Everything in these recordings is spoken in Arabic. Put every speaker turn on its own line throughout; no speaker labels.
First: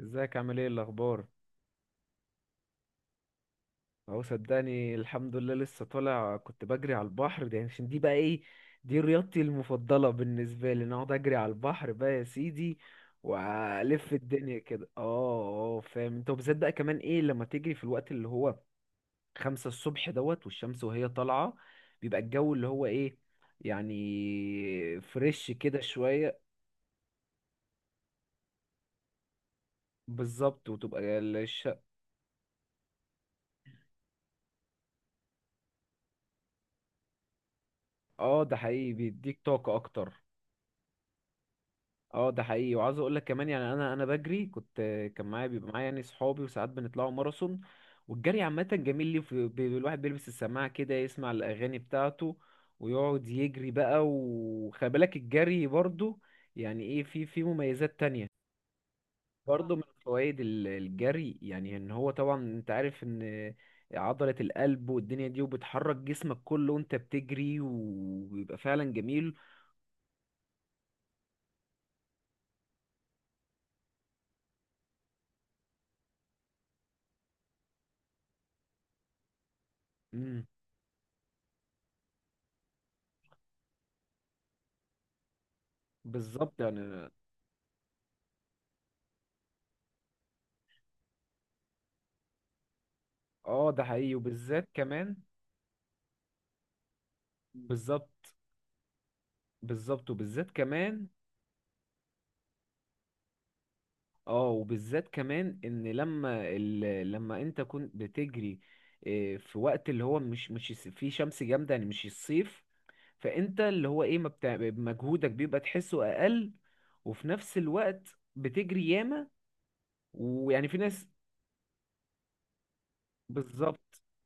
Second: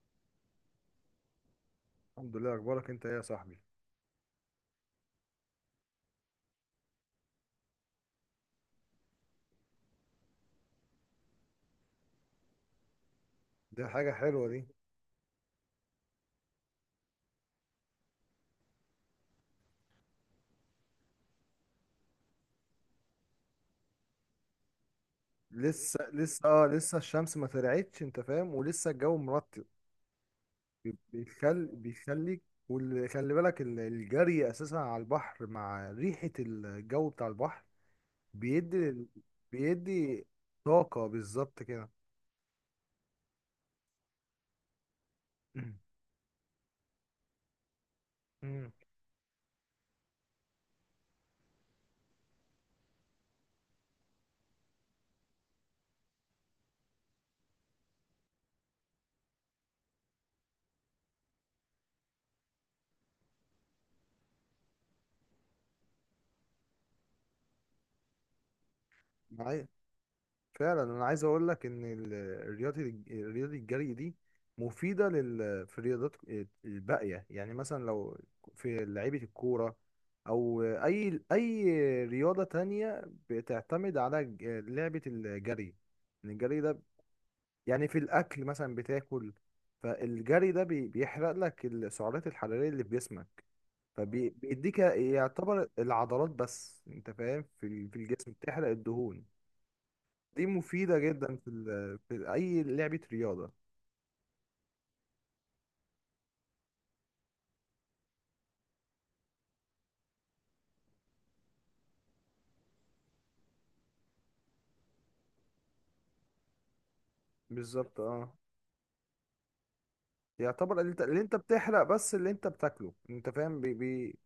ازيك عامل ايه الاخبار.
الحمد لله، اخبارك انت ايه يا صاحبي؟
اهو صدقني الحمد لله، لسه طالع كنت بجري على البحر، ده يعني عشان دي بقى ايه، دي رياضتي المفضله بالنسبه لي، ان اقعد اجري على البحر بقى يا سيدي
دي
والف
حاجه حلوه
الدنيا
دي.
كده. اه اه، فاهم انت، وبالذات بقى كمان ايه لما تجري في الوقت اللي هو 5 الصبح دوت، والشمس وهي طالعه، بيبقى الجو اللي هو ايه، يعني فريش كده
لسه
شويه.
لسه اه، لسه الشمس ما طلعتش، انت فاهم، ولسه الجو مرطب.
بالظبط، وتبقى
بيخل بيخليك. وخلي بالك الجري اساسا على البحر مع ريحه الجو بتاع البحر
اه ده حقيقي
بيدي
بيديك طاقه اكتر.
بيدي طاقه بالظبط كده.
اه ده حقيقي، وعاوز اقول لك كمان يعني انا بجري كنت، كان معايا بيبقى معايا يعني صحابي، وساعات بنطلعوا ماراثون. والجري عامه جميل، ليه الواحد بيلبس السماعه كده يسمع الاغاني بتاعته ويقعد يجري بقى. وخلي بالك الجري برضو يعني ايه في مميزات تانية. برضو من فوائد الجري، يعني ان هو طبعا انت عارف ان عضلة القلب والدنيا دي، وبتحرك جسمك كله وانت بتجري، وبيبقى فعلا جميل.
معايا فعلا. انا عايز اقول لك ان الرياضه، الجري دي مفيده في الرياضات الباقيه. مثلا لو في لعيبه الكوره
امم.
او اي رياضه تانية بتعتمد على لعبه الجري. إن
بالظبط
الجري ده
يعني.
يعني في الاكل مثلا بتاكل، فالجري ده بيحرق لك السعرات الحراريه اللي في جسمك.
اه ده حقيقي وبالذات
فبيديك
كمان.
يعتبر العضلات، بس انت فاهم، في
بالظبط.
الجسم بتحرق الدهون.
بالظبط
دي
وبالذات
مفيدة
كمان.
جدا في أي لعبة رياضة
اه وبالذات كمان ان لما انت كنت بتجري إيه، في وقت اللي هو مش فيه شمس جامدة يعني مش الصيف، فانت اللي هو ايه ما بتاع... مجهودك بيبقى تحسه اقل، وفي نفس
بالظبط
الوقت
اه.
بتجري ياما. ويعني في
يعتبر اللي انت،
ناس.
بتحرق بس اللي انت بتاكله، انت فاهم،
بالظبط.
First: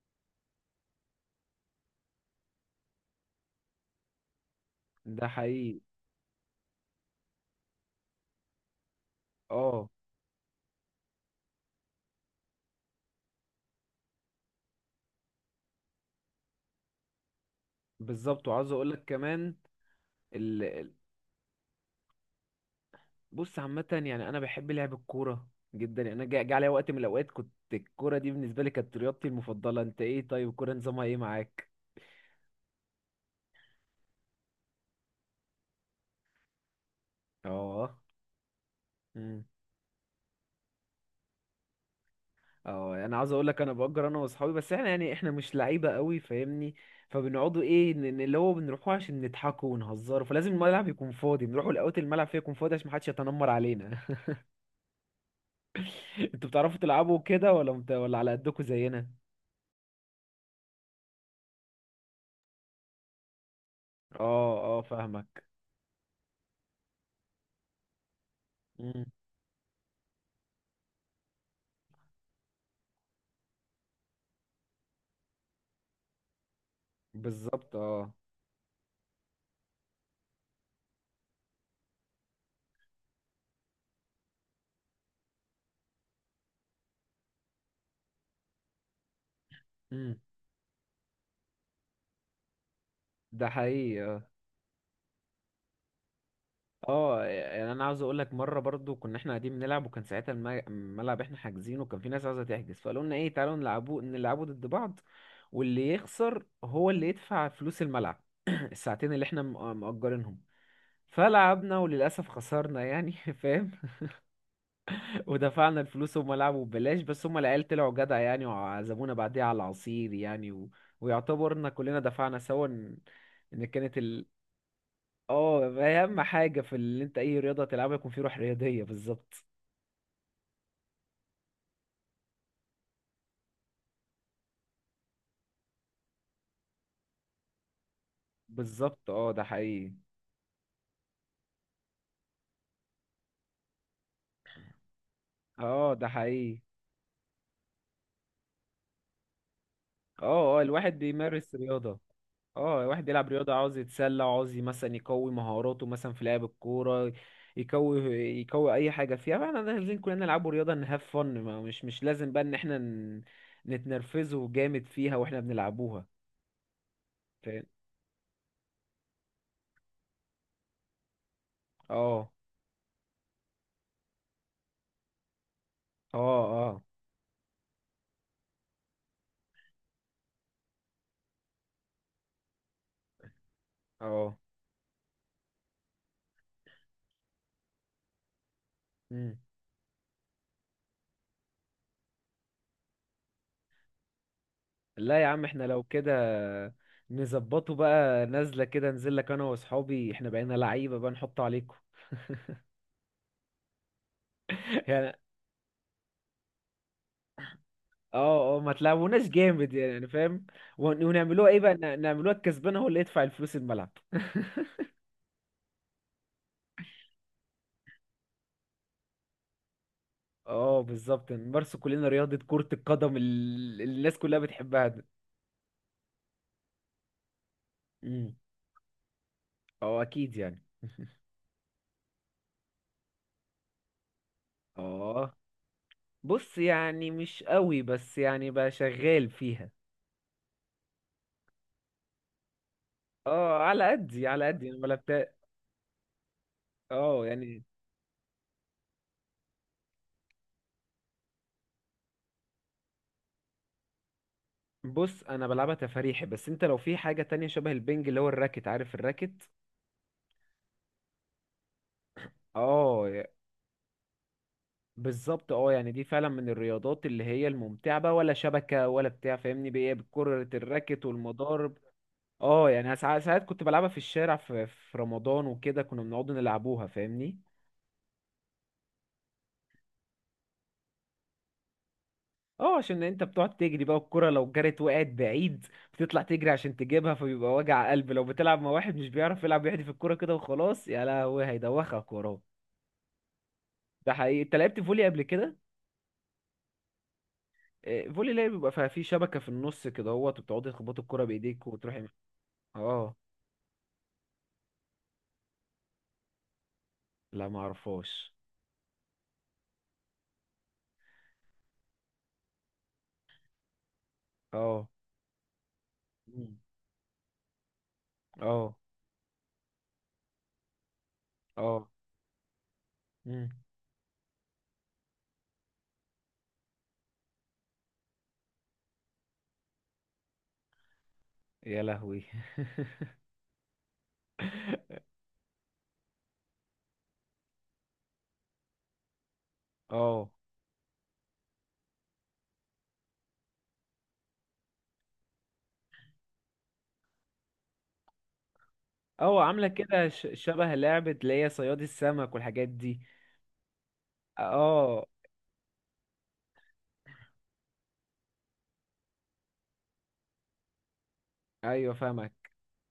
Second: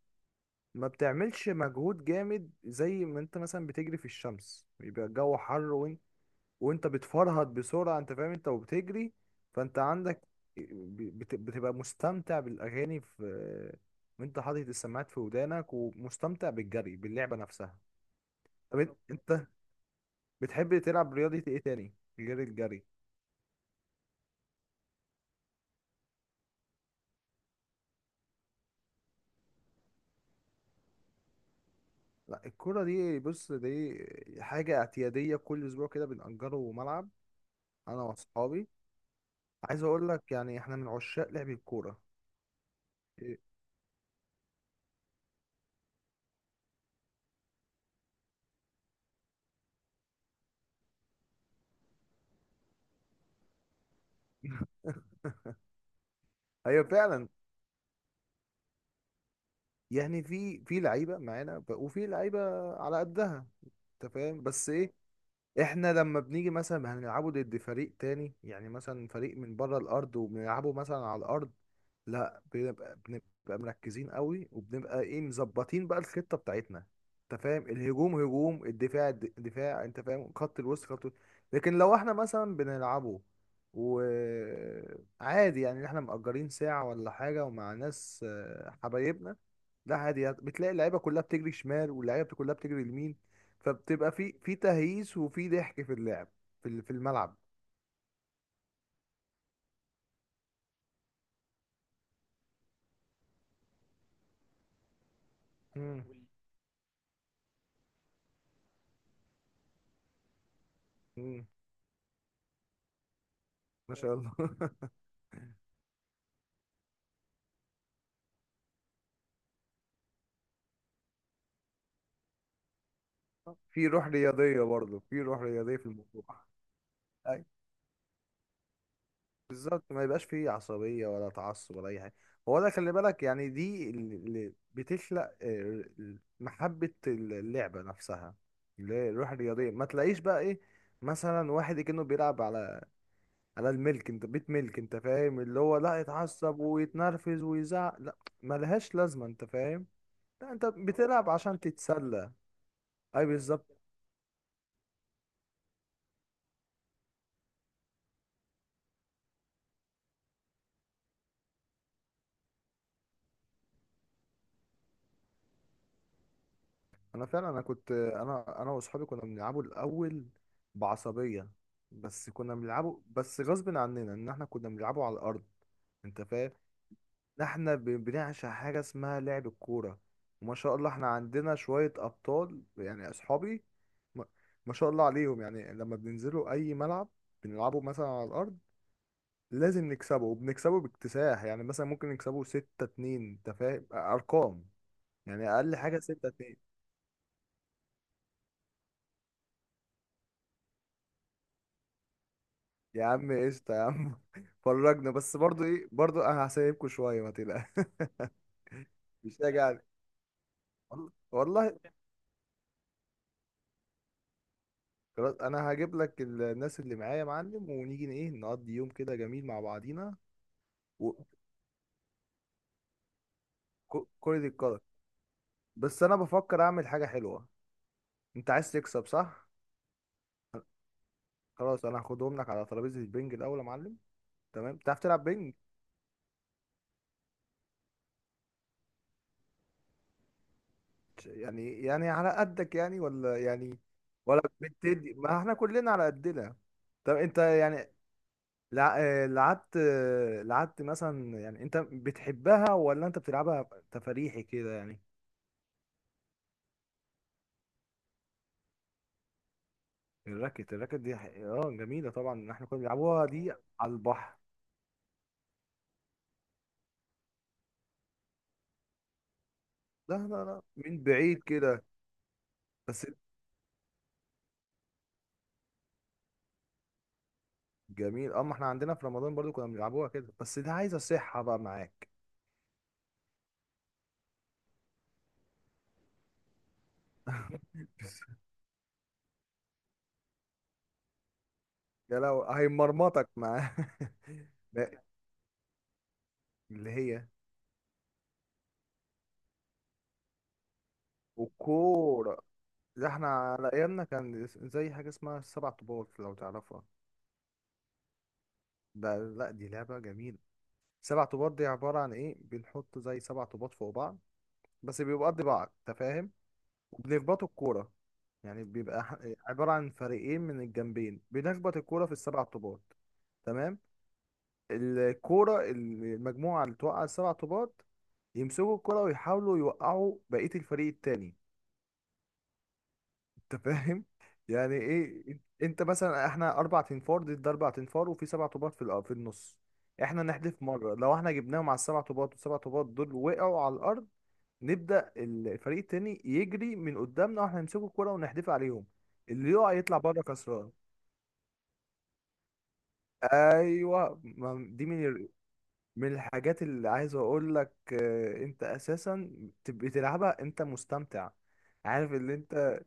ما بتعملش مجهود جامد زي ما انت مثلا بتجري في الشمس بيبقى
ده
الجو حر،
حقيقي
وانت بتفرهد بسرعة، انت فاهم، انت وبتجري. فانت
اه.
عندك بتبقى مستمتع بالأغاني، في وانت حاطط السماعات في ودانك ومستمتع بالجري باللعبة نفسها.
بالظبط وعاوز
طب
اقولك
انت
كمان.
بتحب تلعب رياضة ايه تاني غير الجري؟
بص عامة يعني أنا بحب لعب الكورة جدا، يعني أنا جا عليا وقت من الأوقات كنت الكورة دي بالنسبة لي كانت رياضتي المفضلة. أنت إيه طيب، الكورة نظامها إيه معاك؟
لا الكرة دي، بص دي حاجة اعتيادية كل أسبوع كده بنأجره ملعب
أه.
أنا وأصحابي.
أمم.
عايز أقول لك يعني إحنا من عشاق لعب الكورة.
أه يعني أنا عاوز
إيه،
أقول لك، أنا بأجر أنا وأصحابي، بس إحنا يعني إحنا مش لعيبة قوي فاهمني، فبنقعدوا إيه اللي هو بنروحوا عشان نضحكوا ونهزروا، فلازم الملعب يكون فاضي، بنروحوا الأوقات الملعب فيه يكون فاضي عشان محدش يتنمر علينا. أنتوا بتعرفوا
أيوة
تلعبوا
فعلا،
كده ولا ولا على قدكوا زينا؟
يعني في لعيبة معانا وفي لعيبة على قدها، أنت فاهم،
أه
بس
أه
إيه،
فاهمك.
احنا لما بنيجي مثلا هنلعبه ضد فريق تاني، يعني
أمم.
مثلا فريق من بره الارض وبنلعبه مثلا على الارض، لا بنبقى مركزين قوي وبنبقى ايه، مظبطين بقى الخطه بتاعتنا، انت فاهم.
بالظبط أه.
الهجوم هجوم، الدفاع دفاع، انت فاهم، خط الوسط خط الوسط. لكن لو احنا مثلا بنلعبه وعادي، يعني احنا مأجرين ساعه ولا حاجه ومع ناس حبايبنا، لا
أمم.
عادي، يعني بتلاقي اللعيبه كلها بتجري شمال واللعيبه كلها بتجري يمين.
ده حقيقي
فبتبقى
آه.
في تهييس وفي ضحك في اللعب في
اه
الملعب.
يعني انا عاوز اقول لك، مره برضو كنا احنا قاعدين بنلعب، وكان ساعتها الملعب احنا حاجزينه، وكان في ناس عاوزه تحجز، فقالوا لنا ايه تعالوا نلعبوا نلعبوا ضد بعض، واللي
مم.
يخسر هو اللي يدفع فلوس الملعب. الساعتين اللي احنا مأجرينهم،
مم.
فلعبنا وللاسف خسرنا يعني فاهم.
ما شاء الله.
ودفعنا الفلوس، هم لعبوا ببلاش، بس هم العيال طلعوا جدع يعني، وعزمونا بعديها على العصير يعني ويعتبرنا كلنا دفعنا سوا ان، إن
في
كانت.
روح رياضيه برضه، في روح
اه
رياضيه في
اهم
الموضوع.
حاجه في اللي انت اي
أي.
رياضه تلعبها يكون في روح رياضيه، بالظبط.
بالظبط، ما يبقاش فيه عصبيه ولا تعصب ولا اي حاجه. هو ده، خلي بالك، يعني دي اللي بتخلق آه، محبه اللعبه نفسها، اللي
بالظبط
هي
اه
الروح
ده
الرياضيه. ما
حقيقي.
تلاقيش بقى ايه، مثلا واحد كأنه بيلعب على انا الملك انت بيت ملك، انت فاهم، اللي هو
اه
لا
ده حقيقي.
يتعصب ويتنرفز ويزعق، لا، ملهاش لازمه، انت فاهم. لا
اه اه
انت
الواحد
بتلعب
بيمارس
عشان
رياضه.
تتسلى.
اه الواحد يلعب
اي
رياضه، عاوز
بالظبط.
يتسلى، عاوز مثلا يقوي مهاراته مثلا في لعب الكوره، يقوي، يقوي اي حاجه فيها، فاحنا لازم كلنا نلعبوا رياضه نهاف فن، مش لازم بقى ان احنا نتنرفزه جامد فيها واحنا بنلعبوها.
انا فعلا،
فاهم.
انا كنت انا واصحابي كنا بنلعبه الاول بعصبيه،
اه.
بس كنا بنلعبه، بس غصب عننا ان احنا كنا بنلعبه على الارض،
اه.
انت فاهم.
اه.
احنا بنعشق حاجة اسمها لعب الكورة، وما شاء الله احنا عندنا شوية أبطال، يعني أصحابي، ما
اه.
ما شاء الله عليهم. يعني لما بننزلوا أي ملعب بنلعبه مثلا على الأرض،
مم.
لازم نكسبه، وبنكسبه باكتساح. يعني مثلا ممكن نكسبه ستة اتنين، أنت فاهم أرقام،
لا يا عم،
يعني
احنا
أقل
لو
حاجة ستة
كده
اتنين.
نظبطه بقى نازله كده، انزل لك انا واصحابي احنا بقينا لعيبه بقى نحطه عليكم.
يا عم قشطة يا عم، فرجنا
يعني
بس برضو إيه، برضو أنا هسيبكوا شوية، ما تقلقش.
اه اه ما تلعبوناش
مش
جامد
راجع.
يعني فاهم،
والله
ونعملوها ايه
والله،
بقى نعملوها الكسبان هو اللي يدفع الفلوس الملعب.
خلاص انا هجيب لك الناس اللي معايا يا معلم، ونيجي ايه نقضي يوم كده جميل مع بعضينا.
اه بالظبط نمارسوا كلنا رياضه كره القدم، اللي الناس كلها
وكل الكرة،
بتحبها دي.
بس انا بفكر اعمل حاجة حلوة.
امم.
انت عايز تكسب صح؟
اه اكيد يعني.
خلاص، انا هاخدهم لك على ترابيزة البنج الاول يا معلم. تمام، بتعرف تلعب
اه
بنج؟
بص يعني مش قوي، بس يعني بقى شغال فيها.
يعني على قدك يعني، ولا
اه
يعني،
على قدي،
ولا
على قدي انا ما
بتدي،
لعبتها.
ما احنا كلنا على قدنا. طب
اه
انت
يعني.
يعني لعبت، آه، لعبت مثلا، يعني انت بتحبها ولا انت بتلعبها تفريحي كده يعني؟
بص انا بلعبها تفاريحي، بس انت لو في حاجة تانية شبه البنج اللي هو الراكت، عارف الراكت؟
الراكت، الراكت دي اه جميلة طبعا، احنا كنا
اه
بنلعبوها دي على البحر.
بالظبط. اه يعني دي فعلا من الرياضات اللي هي الممتعة، بقى ولا شبكة ولا بتاع فاهمني بايه
لا
بكرة
لا لا،
الراكت
من بعيد
والمضارب.
كده
اه يعني
بس.
ساعات، ساعات كنت بلعبها في الشارع في، في رمضان وكده، كنا بنقعد نلعبوها فاهمني.
جميل اه، ما احنا عندنا في رمضان برضو كنا بنلعبوها كده، بس دي عايزة صحة بقى معاك.
اه عشان انت بتقعد تجري بقى، الكرة لو جرت وقعت بعيد بتطلع تجري عشان تجيبها، فبيبقى وجع قلب لو بتلعب مع واحد مش بيعرف يلعب، يحدف الكرة كده وخلاص، يا لهوي هيدوخك
يا
وراه.
لو هيمرمطك معاه.
ده حقيقي، انت لعبت فولي
لا،
قبل كده؟
اللي هي
آه، فولي لعب بيبقى فيها في شبكة في النص كده اهوت، وبتقعدي تخبطي الكرة بايديك وتروحي.
والكورة، ده
اه.
احنا على ايامنا كان زي حاجة اسمها السبع طوبات، لو تعرفها.
لا ما اعرفهاش.
ده لا، دي لعبة جميلة. سبع طوبات دي عبارة عن ايه، بنحط زي سبع طوبات فوق بعض،
اه.
بس بيبقوا قد بعض، انت فاهم،
مم.
وبنخبطوا الكورة. يعني
اه.
بيبقى عبارة عن فريقين من الجنبين، بنخبط
اه.
الكورة في السبع طوبات.
مم.
تمام، الكورة المجموعة اللي توقع السبع طوبات يمسكوا الكرة ويحاولوا يوقعوا بقية الفريق التاني،
يا لهوي.
انت فاهم. يعني ايه، انت مثلا، احنا اربع تنفار ضد اربع تنفار، وفي سبع طوبات في في النص. احنا
اه.
نحدف مرة، لو احنا جبناهم على السبع طوبات والسبع طوبات دول وقعوا على الارض، نبدأ الفريق التاني يجري من قدامنا واحنا نمسكه الكرة ونحدفها عليهم،
اه
اللي
عاملة
يقع يطلع
كده
بره
شبه
كسران.
لعبة اللي هي صياد السمك والحاجات دي.
ايوه، دي
اه.
من من الحاجات اللي عايز اقول لك آه، انت اساسا تبقى تلعبها انت مستمتع،
ايوه
عارف،
فاهمك.
اللي انت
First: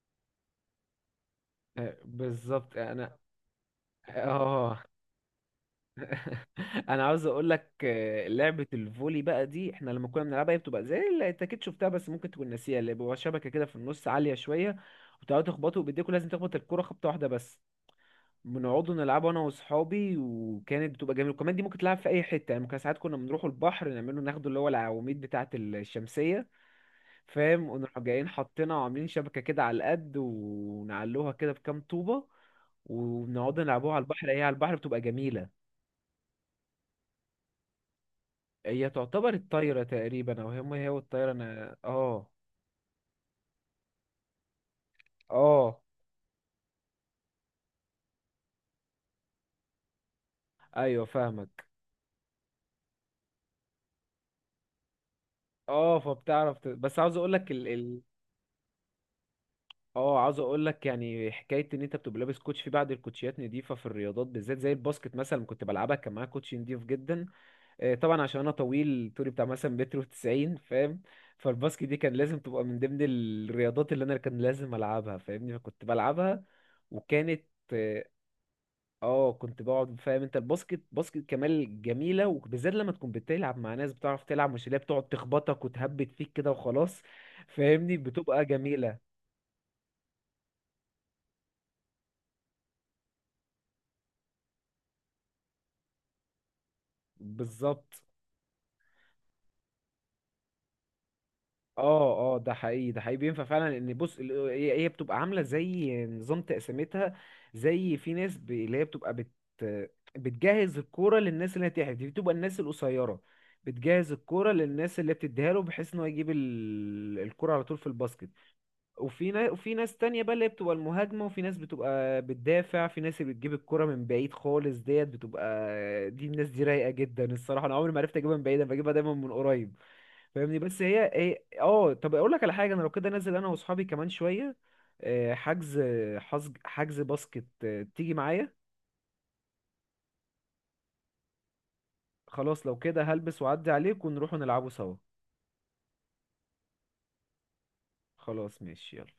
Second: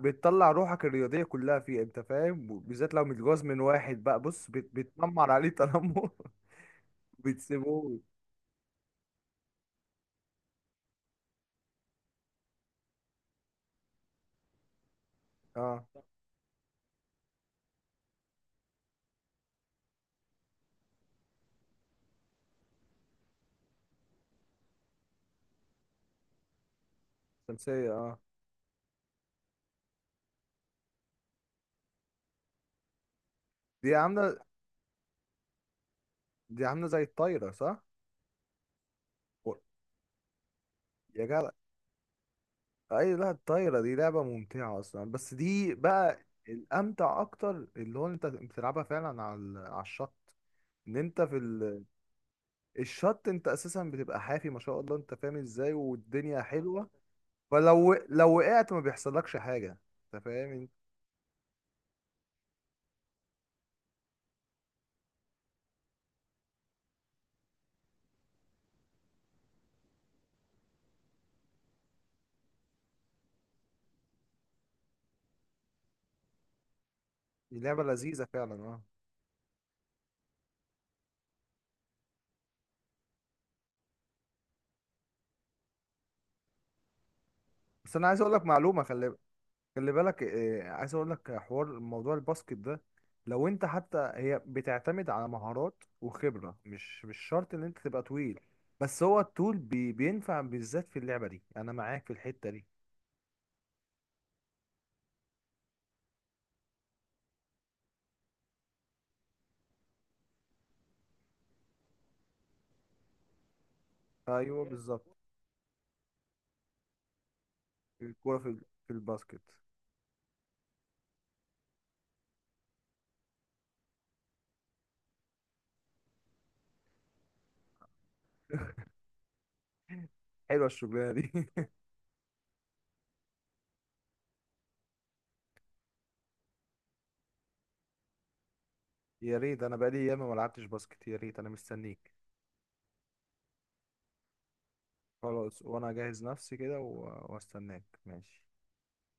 بتطلع روحك الرياضية كلها فيها،
آه،
انت فاهم،
بالظبط
بالذات لو
انا.
متجوز من واحد بقى بص
اه.
بتنمر عليه تنمر.
انا عاوز اقول لك
بتسيبوه
آه، لعبه الفولي بقى دي احنا لما كنا بنلعبها، هي بتبقى زي اللي انت اكيد شفتها بس ممكن تكون ناسيها، اللي بيبقى شبكه كده في النص عاليه شويه، وتقعدوا
اه،
تخبطوا بايديكوا، لازم تخبط الكره خبطه واحده بس. بنقعدوا نلعبها انا واصحابي، وكانت بتبقى جميله. وكمان دي ممكن تلعب في اي حته يعني، ممكن ساعات كنا بنروحوا البحر نعمله، ناخده اللي هو العواميد بتاعه الشمسيه فاهم،
شمسية
ونروح
اه.
جايين حاطينها وعاملين شبكه كده على القد، ونعلوها كده بكام طوبه، وبنقعد
دي
نلعبوها على البحر،
عاملة،
هي على البحر بتبقى جميله.
دي عاملة زي الطايرة صح؟
هي تعتبر
و-
الطايرة تقريبا، او هم هي
يا
والطايرة
جدع،
انا اه.
اي لا، الطايره دي لعبه ممتعه اصلا، بس دي
اه
بقى الامتع اكتر، اللي هو انت بتلعبها فعلا على على الشط. ان
ايوه
انت في
فاهمك.
الشط انت اساسا بتبقى حافي، ما شاء الله انت فاهم ازاي،
اه
والدنيا
فبتعرف
حلوه.
بس عاوز اقول لك
فلو وقعت ما بيحصلكش حاجه،
اه
انت
عاوز اقول
فاهم.
لك يعني حكايه ان انت بتبقى لابس كوتش، في بعض الكوتشيات نضيفه في الرياضات بالذات، زي الباسكت مثلا كنت بلعبها كان معايا كوتش نضيف جدا. آه، طبعا عشان انا طويل، طولي بتاع مثلا متر و90 فاهم. فالباسكت دي كان لازم تبقى من ضمن الرياضات اللي انا كان لازم العبها فاهمني، فكنت بلعبها وكانت.
دي لعبه لذيذه فعلا اه.
اه كنت بقعد فاهم انت الباسكت، باسكت كمال جميله، وبالذات لما تكون بتلعب مع ناس بتعرف تلعب، مش اللي هي بتقعد تخبطك وتهبد فيك كده وخلاص
بس
فاهمني،
انا عايز اقول
بتبقى
لك معلومه،
جميله.
خلي بالك آه، عايز اقول لك حوار موضوع الباسكت ده. لو انت حتى، هي بتعتمد على مهارات وخبرة، مش شرط ان انت تبقى
بالظبط.
طويل، بس هو الطول بي بينفع بالذات في اللعبة دي، انا معاك في
اه اه
الحتة
ده
دي.
حقيقي، ده حقيقي بينفع فعلا، لان بص هي بتبقى عامله زي نظام تقسيمتها، زي في ناس اللي هي بتبقى بتجهز الكوره للناس اللي هتحرف، دي بتبقى الناس القصيره، بتجهز الكوره
ايوه
للناس اللي
بالظبط،
بتديها له، بحيث ان هو يجيب الكوره على طول في الباسكت.
الكورة في في
وفي
الباسكت.
ناس، وفي ناس تانية بقى اللي هي بتبقى المهاجمة، وفي ناس بتبقى بتدافع، في ناس اللي بتجيب الكرة من بعيد خالص ديت بتبقى، دي الناس دي رايقة جدا الصراحة، أنا عمري ما عرفت أجيبها من بعيد، أنا بجيبها دايما من قريب فاهمني.
حلوة
بس هي
الشغلانة
إيه
دي.
أه، طب أقول لك على حاجة، أنا لو كده نازل أنا وأصحابي كمان شوية، آه، حجز، حجز باسكت، آه، تيجي معايا؟
يا ريت، انا بقالي ياما ما لعبتش باسكت، يا ريت، انا مستنيك.
خلاص لو كده هلبس وأعدي عليك ونروح نلعبه سوا.
خلاص، وانا اجهز نفسي كده واستناك، ماشي.
خلاص ماشي يلا.